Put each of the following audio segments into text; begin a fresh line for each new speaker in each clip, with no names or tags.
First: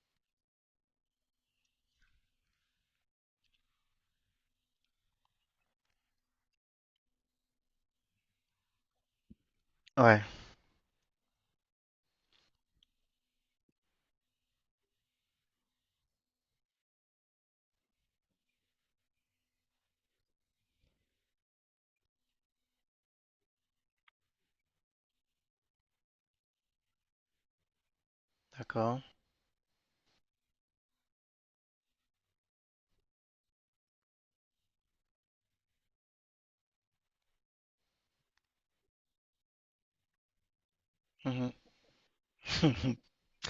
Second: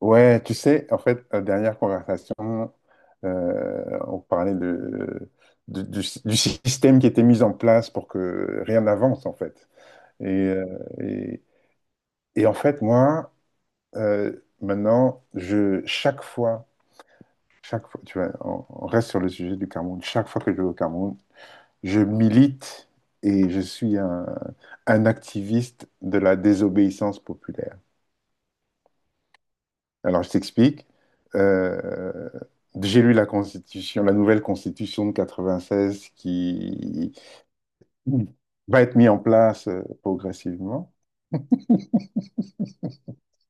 Ouais, tu sais, en fait, dernière conversation. On parlait du système qui était mis en place pour que rien n'avance, en fait.
Ouais,
Et, euh, et, et en fait, moi, maintenant, chaque fois, tu vois, on reste sur le sujet du Cameroun, chaque fois que je vais au Cameroun, je milite et je suis un activiste de la désobéissance populaire.
d'accord.
Alors, je t'explique. Euh, j'ai lu la constitution, la nouvelle constitution de 96 qui va être mise en place progressivement.
Mhm.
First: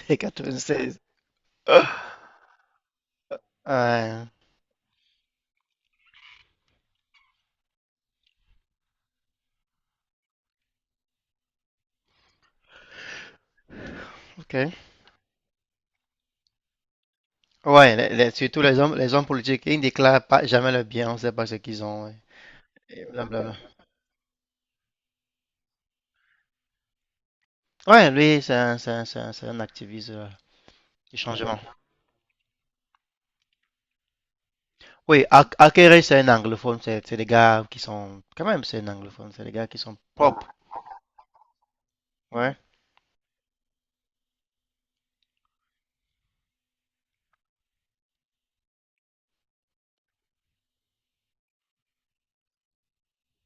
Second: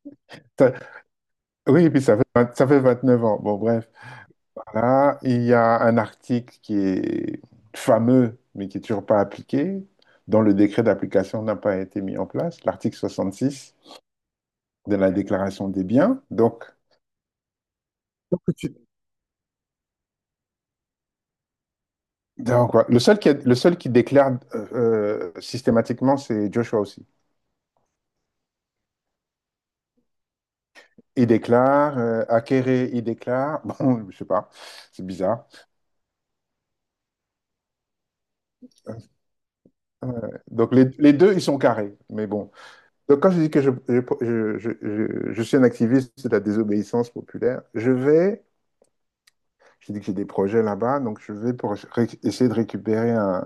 Ça-
96.
oui, et puis ça fait 29 ans. Bon, bref.
Ouais,
Voilà. Il y a un article qui est fameux, mais qui n'est toujours pas appliqué, dont le décret d'application n'a pas été mis en place, l'article 66
ok.
de la déclaration des biens. Donc,
Ouais, surtout les hommes politiques, ils ne déclarent pas jamais le bien, on ne sait pas ce qu'ils ont. Ouais,
donc, ouais. Le
et
seul
blablabla.
le seul qui déclare systématiquement, c'est Joshua.
Ouais, lui, c'est un activiste du
Il
changement.
déclare, Akéré, il déclare. Bon, je sais pas, c'est
Oui,
bizarre.
Akere, c'est un anglophone, c'est des gars qui sont. Quand même, c'est un anglophone, c'est des gars qui sont.
Euh, donc les deux, ils sont carrés, mais bon.
Ouais,
Donc quand je dis que je suis un activiste de la désobéissance populaire, je vais, je dis que j'ai des projets là-bas, donc je vais pour essayer de récupérer un,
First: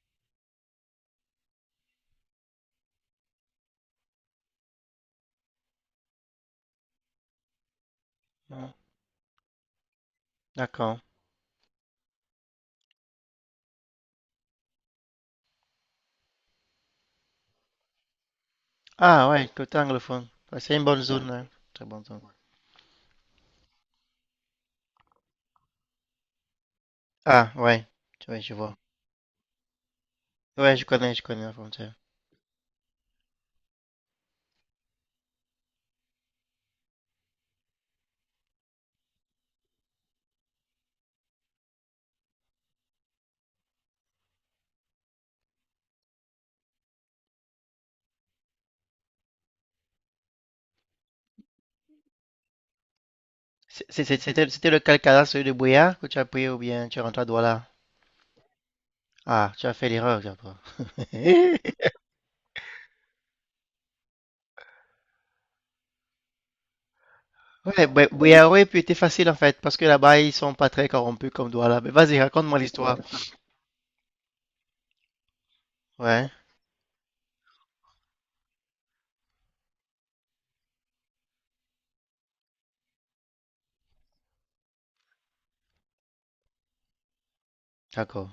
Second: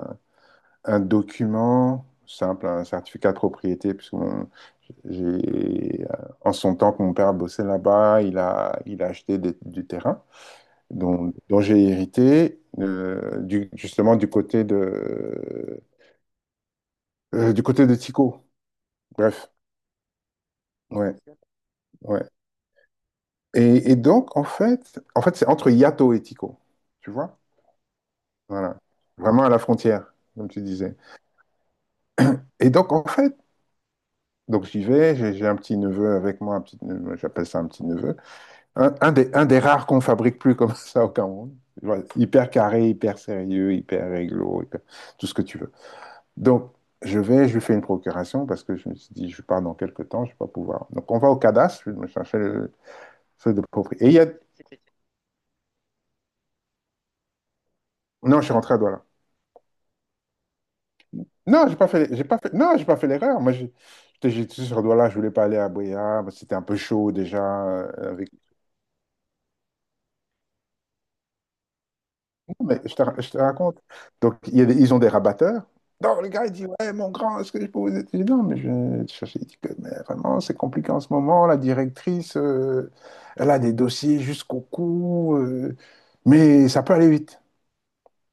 un document simple, un certificat de propriété, puisque j'ai, en son temps que mon père bossait là-bas, il
ouais,
a, il a acheté du terrain
d'accord.
dont j'ai hérité, justement du côté de Tico.
Ah, ouais,
Bref,
côté anglophone. Ouais, c'est une bonne
ouais,
zone, hein. Très bonne zone.
ouais. Et donc, en fait, c'est entre Yato et Tico, tu vois?
Ah, ouais, tu vois, je vois.
Voilà, vraiment à la frontière, comme tu
Ouais,
disais.
je connais la frontière.
Et donc, en fait, donc j'y vais, j'ai un petit neveu avec moi, un petit neveu, j'appelle ça un petit neveu. Un des rares qu'on fabrique plus comme ça au Cameroun. Voilà. Hyper carré, hyper sérieux, hyper réglo, tout ce que tu veux. Donc, je vais, je lui fais une procuration parce que je me suis dit, je pars dans quelques temps, je ne vais pas pouvoir. Donc, on va au cadastre, je me cherchais le truc de
C'est-
propriété. Et il
c'est-
y a.
C'était c'était le Calcada, celui de Boyard, que tu as pris ou bien tu es rentré à Douala?
Non, je suis rentré à Douala.
Ah, tu as fait l'erreur, j'ai pas.
Non, j'ai pas fait, j'ai pas fait, non, j'ai pas fait l'erreur. Moi, j'étais sur Douala, je voulais pas aller à Boya, c'était un peu chaud déjà,
Ouais,
avec.
Boyard aurait pu être facile en fait, parce que là-bas ils sont pas très corrompus comme Douala. Mais vas-y, raconte-moi
Mais je
l'histoire.
te, ra- je te raconte. Donc, il y a ils ont des rabatteurs. Non, le
Ouais,
gars, il dit, ouais, mon grand, est-ce que je peux vous aider? Je dis, non, mais je vais te chercher. Il dit que, mais vraiment, c'est compliqué en ce moment. La directrice, elle a des dossiers jusqu'au cou, mais ça peut aller vite.
d'accord.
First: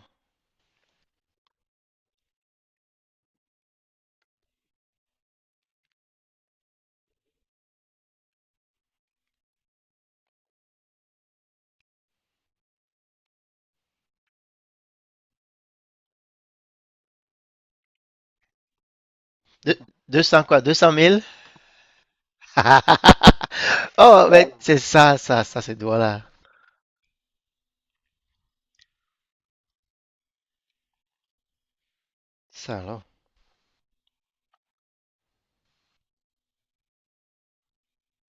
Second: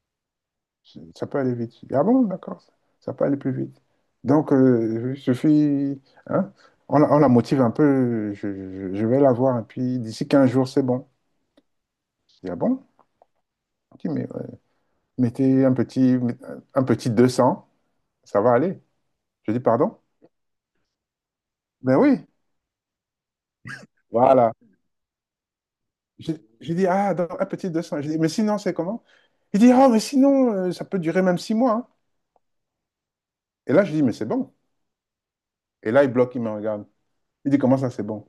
Ça peut aller vite. Je dis, ah bon, d'accord, ça peut aller plus vite. Donc, il suffit, hein, on la motive un peu, je vais la voir, et puis d'ici 15 jours, c'est bon. Je dis, ah bon? Il dit, mais ouais, mettez un petit 200. Ça va aller. Je dis,
De-
pardon?
Deux- 200 quoi? 200 000.
Ben oui,
Oh, mais
voilà.
c'est ça, ça, ça, c'est Douala.
J'ai j'ai dit, ah, dans un petit 200. J'ai dit, mais sinon, c'est comment? Il dit, ah, mais sinon, ça peut durer même 6 mois, hein.
Ça alors,
Et là, je dis, mais c'est bon. Et là, il bloque, il me regarde. Il dit, comment ça, c'est bon?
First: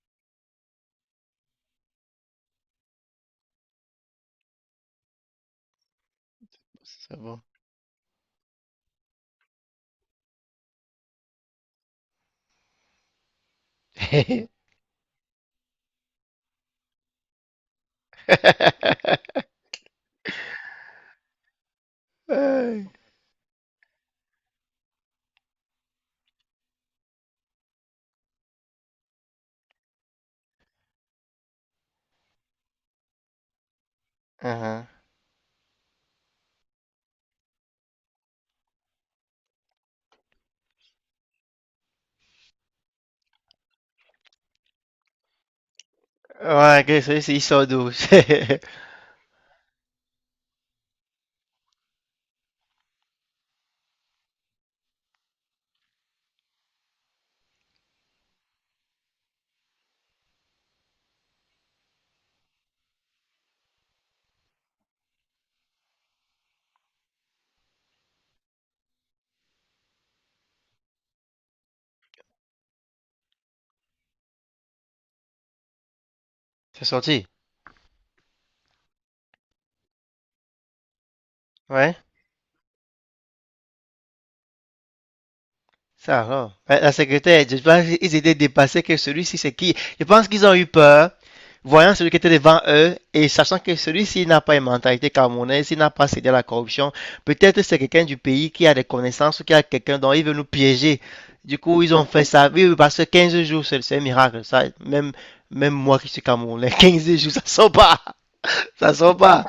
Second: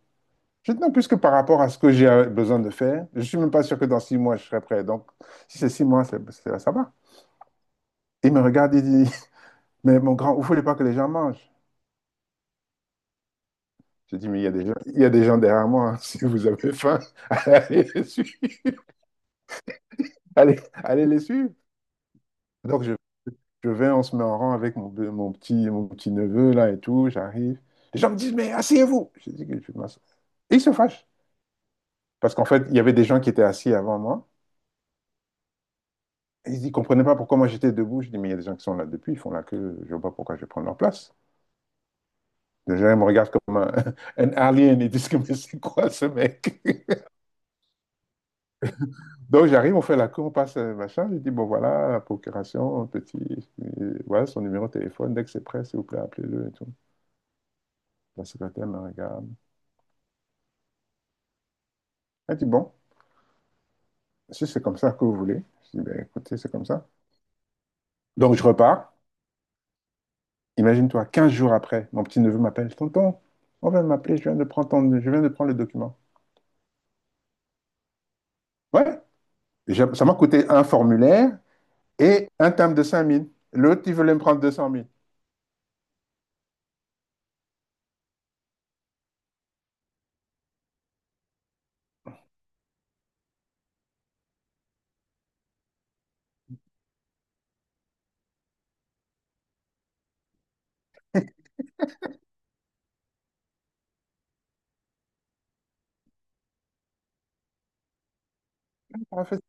Je dis, non, puisque par rapport à ce que j'ai besoin de faire, je suis même pas sûr que dans 6 mois, je serai prêt. Donc, si c'est 6 mois, ça va.
c'est bon.
Il me regarde, il dit, mais mon grand, vous voulez pas que les gens mangent? Je dis, mais il y a des gens, il y a des gens derrière moi, hein. Si vous avez faim, allez les suivre. Allez, allez les suivre. Donc,
Ouais,
je Je vais, on se met en rang avec mon petit neveu là et tout, j'arrive. Les gens me disent, mais asseyez-vous. Je dis que je vais m'asseoir. Et ils se fâchent. Parce qu'en fait, il y avait des gens qui étaient assis avant moi.
uh-huh.
Et ils ne comprenaient pas pourquoi moi j'étais debout. Je dis, mais il y a des gens qui sont là depuis, ils font la queue, je ne vois pas pourquoi je vais prendre leur place. Les gens ils me regardent comme un, un alien et disent, que, mais c'est quoi ce mec?
Ouais, ok, celui-ci il sort d'où?
Donc j'arrive, on fait la queue, on passe machin. Je dis, bon voilà, la procuration, petit, voilà son numéro de téléphone. Dès que c'est prêt, s'il vous plaît, appelez-le et tout. La secrétaire me regarde. Elle dit, bon, si c'est comme ça que vous voulez. Je dis, ben, écoutez, c'est comme ça. Donc je repars. Imagine-toi, 15 jours après, mon petit-neveu m'appelle, tonton, on vient de m'appeler, je viens de prendre le document.
C'est sorti?
Ouais, ça m'a coûté un formulaire
Ouais.
et un terme de 5 000. L'autre, il voulait me prendre 200 000.
Ça va. La secrétaire, je pense qu'ils étaient dépassés que celui-ci, c'est qui. Je pense qu'ils ont eu peur, voyant celui qui était devant eux et sachant que celui-ci n'a pas une mentalité camerounaise, il n'a pas cédé à la corruption. Peut-être c'est quelqu'un du pays qui a des connaissances ou qui a quelqu'un dont il veut nous piéger. Du coup, ils ont fait ça. Oui, oui, parce que 15 jours, c'est un miracle. Ça, même, même moi qui suis camerounais, 15 jours, ça sort pas. Ça sort pas.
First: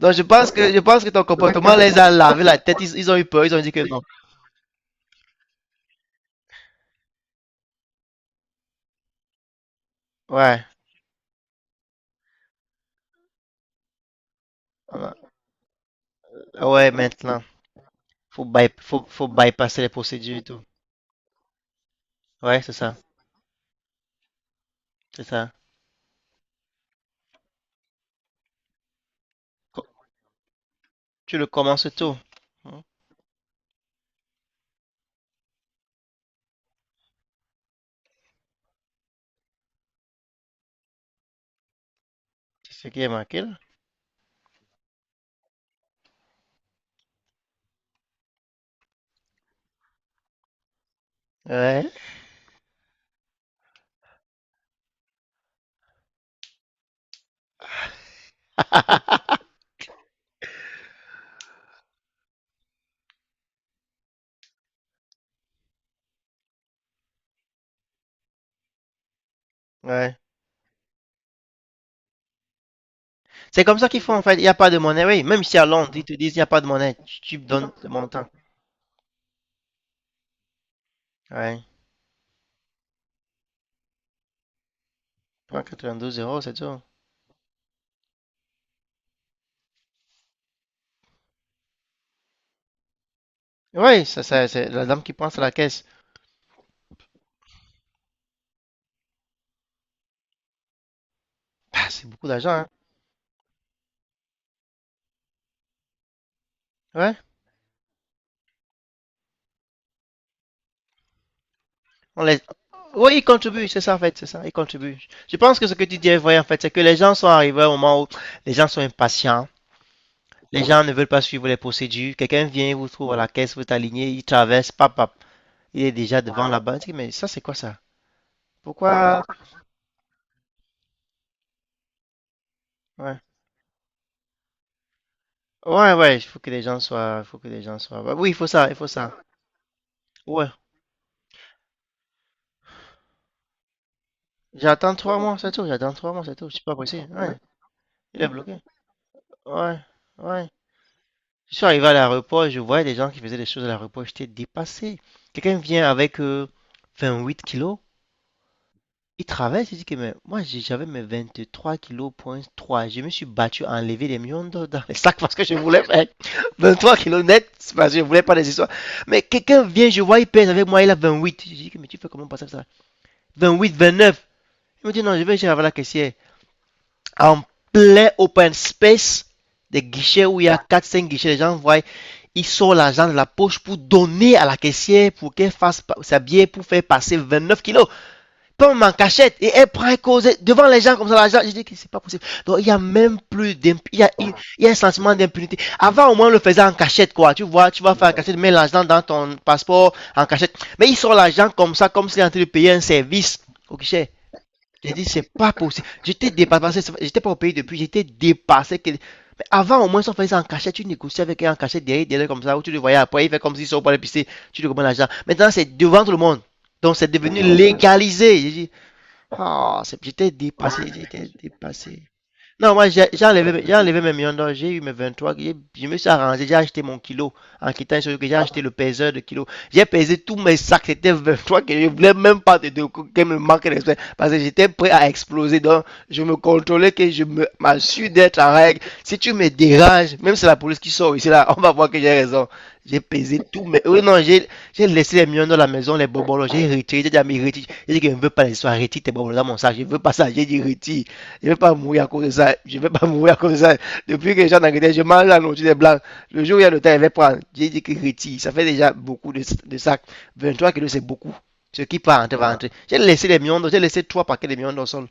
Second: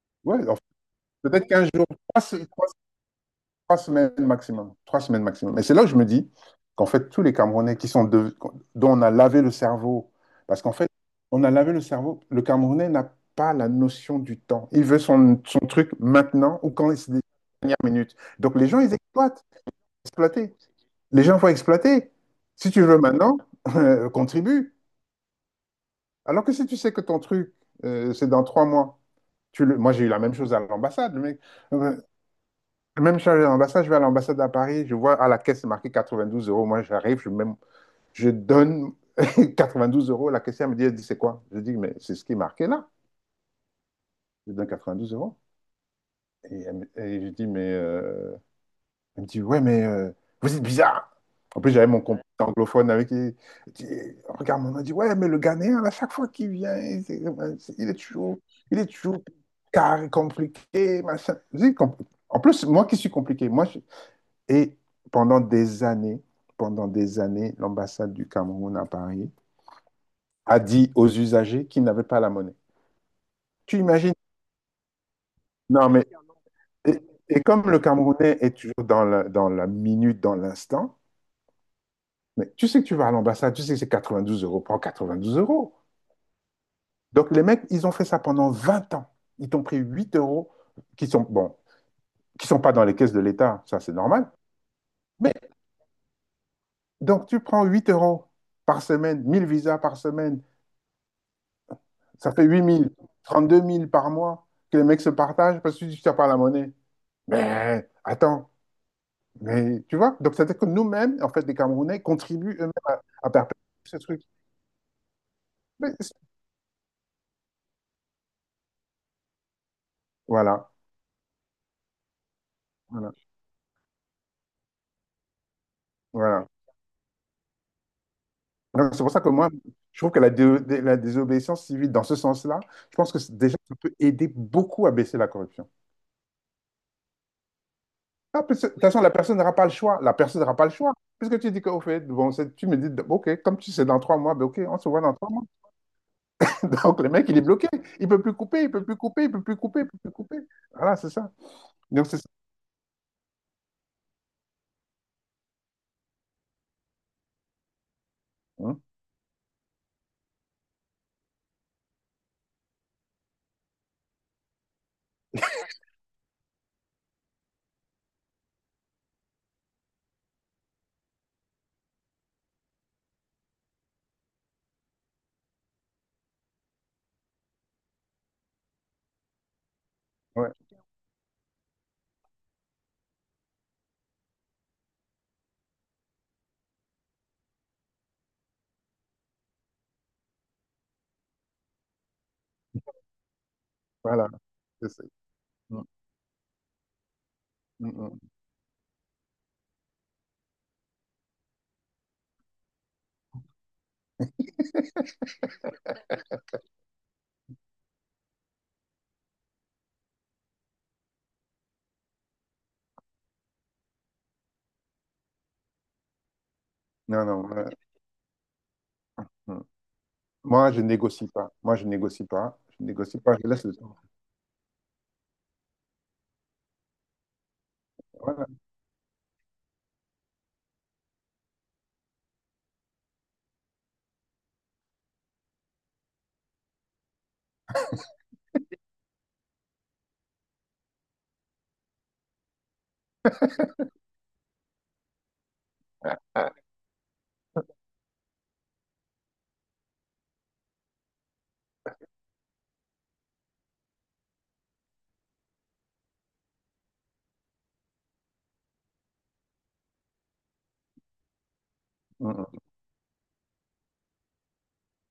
Donc, je
Ouais,
pense
alors,
que, je pense que ton
peut-être 15
comportement
jours,
les a
3,
lavé la tête. Ils ont eu peur. Ils ont dit
trois
que non.
semaines maximum. 3 semaines maximum. Et c'est là que je me dis qu'en fait, tous les Camerounais qui sont dont on a lavé le cerveau, parce
Ouais.
qu'en fait, on a lavé le cerveau, le Camerounais n'a pas la notion du temps. Il veut son truc maintenant ou
Ouais,
quand c'est les
maintenant.
dernières minutes.
Faut
Donc les
by-
gens, ils
faut, faut
exploitent.
bypasser les procédures et
Exploiter.
tout.
Les gens vont exploiter.
Ouais,
Si
c'est
tu
ça.
veux maintenant, contribue.
C'est ça.
Alors que si tu sais que ton truc, c'est dans 3 mois, tu le.
Co-
Moi j'ai eu la même chose à l'ambassade. Le
Tu
mec.
le commences
Euh,
tout. Hein,
Même si je suis à l'ambassade, je vais à l'ambassade à Paris, je vois à la caisse c'est marqué 92 euros. Moi, j'arrive, je donne 92 euros. La caissière me dit, elle dit, c'est quoi? Je dis, mais c'est ce qui est marqué
c'est ce
là.
qui est marqué là.
Je donne 92 euros. Et je dis, mais. Elle me dit, ouais, mais vous êtes bizarre. En plus, j'avais
Ouais.
mon compte anglophone avec qui. Elle dit, regarde, on a dit, ouais, mais le Ghanéen, à chaque fois qu'il vient, il est toujours carré, compliqué, machin. Je dis, en plus, moi qui suis compliqué, moi. Et pendant des années, pendant des années, l'ambassade du Cameroun à Paris
Ouais.
a dit aux usagers qu'ils n'avaient pas la monnaie.
C'est
Tu
comme ça qu'ils
imagines?
font en fait. Il n'y a pas de monnaie. Oui, même si à
Non,
Londres, ils
mais
te disent il n'y a pas de
et,
monnaie. Tu
et
me
comme
donnes
le
le montant.
Camerounais est toujours dans la, minute, dans l'instant,
Ouais. Tu
mais tu sais que tu vas à l'ambassade, tu sais que c'est 92 euros, prends 92
prends
euros.
92 euros, c'est tout.
Donc les mecs, ils ont fait ça pendant 20 ans. Ils t'ont pris 8 € qui sont, bon, qui sont pas dans les caisses de l'État, ça c'est
Oui, ça,
normal.
ça, c'est la dame qui prend
Mais
c'est la caisse.
donc tu prends 8 € par semaine, 1 000 visas par semaine.
Bah, c'est beaucoup
Ça fait
d'argent.
8
Hein.
000, 32 000 par mois que les mecs se partagent parce que tu ne pas la monnaie.
Ouais.
Mais attends, mais tu vois, donc c'est-à-dire que nous-mêmes, en fait, les Camerounais
On les...
contribuent eux-mêmes à,
Oui, ils
à perpétuer
contribuent, c'est ça
ce
en fait,
truc.
c'est ça, ils contribuent. Je pense que ce que
Mais
tu dis
c'est-
est vrai en fait, c'est que les gens sont arrivés au moment où les gens sont impatients. Les
voilà,
gens ne veulent pas suivre les procédures. Quelqu'un vient, vous trouve
voilà,
à la caisse, vous êtes aligné, il traverse, pap, pap. Il est déjà
voilà.
devant la banque. Mais ça, c'est quoi ça?
Donc, c'est pour ça
Pourquoi?
que moi, je trouve que la désobéissance civile, dans ce sens-là, je pense que
Ouais.
déjà, ça peut aider beaucoup à baisser la corruption.
Ouais, ouais, il faut que les gens soient, il faut que les gens soient. Ouais, oui, il
Ah,
faut
parce que,
ça,
de
il
toute
faut
façon, la
ça.
personne n'aura pas le choix. La personne
Ouais.
n'aura pas le choix. Puisque tu dis qu'au fait, bon, tu me dis, ok, comme tu sais, dans 3 mois, ben, ok, on se
J'attends
voit dans
trois
trois
mois,
mois.
c'est tout. J'attends 3 mois, c'est tout. Je suis pas
Donc,
pressé.
le mec,
Ouais.
il est bloqué. Il
Il
peut
est
plus
bloqué.
couper, il peut plus couper, il peut plus
Ouais.
couper, il peut plus couper.
Ouais.
Voilà, c'est ça.
Je suis arrivé à
Donc, c'est ça.
l'aéroport, je voyais des gens qui faisaient des choses à l'aéroport. J'étais dépassé. Quelqu'un vient avec 8 kilos.
Hein?
Il travaille, c'est-à-dire que mais j'avais mes 23,3 kilos. Je me suis battu à enlever les millions d'or dans les sacs parce que je voulais faire 3 kilos net c'est parce que je voulais pas des histoires. Mais quelqu'un vient, je vois, il pèse avec moi, il a 28. Je dis que mais tu fais comment passer ça? 28, 29. Il me dit non, je vais chez la caissière. En plein open space, des guichets où il y
Ouais,
a quatre cinq guichets, les gens voient, ils sortent l'argent de la poche pour donner à la caissière pour qu'elle fasse sa bière pour faire passer 29 kilos pomme en cachette et elle prend et cause devant les gens comme ça. Gens, je dis que c'est pas possible. Donc il y a même plus d'impunité.
voilà.
Y a un
C'est ça.
sentiment d'impunité.
Mm,
Avant au moins on le faisait en cachette quoi. Tu vois, tu
mm,
vas faire en
mm.
cachette, mets l'argent dans ton passeport en cachette. Mais ils sortent l'argent comme ça, comme s'il est en train de payer un service au guichet. J'ai dit c'est pas possible. J'étais dépassé. J'étais pas au pays depuis. Mais avant au moins si on faisait ça en cachette. Tu négociais avec elle en cachette derrière, derrière comme ça. Où tu le voyais après, il fait comme s'il sort pour l'épicerie. Tu lui commandes l'argent. Maintenant c'est devant tout le monde. Donc c'est
Non,
devenu
non, voilà.
légalisé.
Mm.
J'étais
Moi, je
dépassé,
négocie
j'étais
pas. Moi, je
dépassé.
négocie pas.
Non,
Je
moi,
négocie pas. Je laisse le
j'ai
temps.
enlevé mes millions d'or, j'ai eu mes 23, je me suis arrangé, j'ai acheté mon kilo. En quittant sur que j'ai
Voilà.
acheté le peseur de kilo. J'ai pesé tous mes sacs, c'était 23 que je voulais même pas te dire que me manque de respect. Parce que j'étais prêt à exploser, donc je me contrôlais que m'assure d'être en règle. Si tu me déranges, même si c'est la police qui sort ici, là, on va voir que j'ai raison. J'ai pesé tout, mais oui, non, j'ai laissé les miens dans la maison, les bonbons,
Ah.
j'ai retiré, j'ai dit à mes retire. J'ai dit que je ne veux pas les soins, retire tes bonbons dans mon sac, je ne veux pas ça, j'ai dit retire. Je ne veux pas mourir à cause de ça, je ne veux pas mourir à cause de ça. Depuis que les gens d'Angleterre, je mange la nourriture des blancs. Le jour où il y a le temps, je va prendre. J'ai dit que retire, ça fait déjà beaucoup de sacs. 3 kilos, c'est beaucoup. Ce qui part
Mm,
rentrer, va
mm.
rentrer. J'ai laissé trois paquets de mions dans le sol.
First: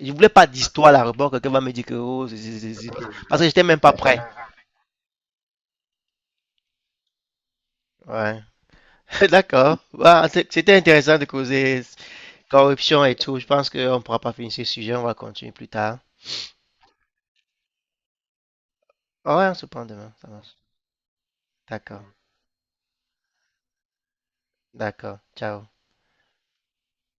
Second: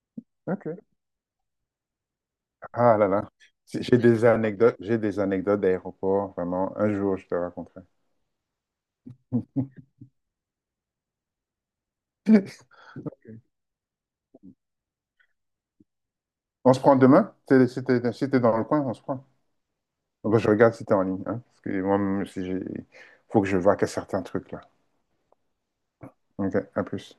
Je ne voulais pas
OK.
d'histoire là, rebord, quelqu'un va me dire que oh, c'est, c'est.
Ah là là.
Parce que j'étais même pas
J'ai
prêt.
des anecdotes. J'ai des anecdotes d'aéroport, vraiment. Un jour, je te raconterai.
Ouais. D'accord. Bah, c'était intéressant de causer corruption et tout. Je pense qu'on ne pourra pas finir ce sujet. On va continuer plus tard.
On se prend demain? Si t'es dans le coin, on se prend.
Ah ouais, on se prend demain. Ça
Ah bah, je
marche.
regarde si t'es en ligne. Hein, parce que
D'accord.
moi, si j'ai. Faut que je vois que certains trucs là.
D'accord. Ciao.
OK, à plus.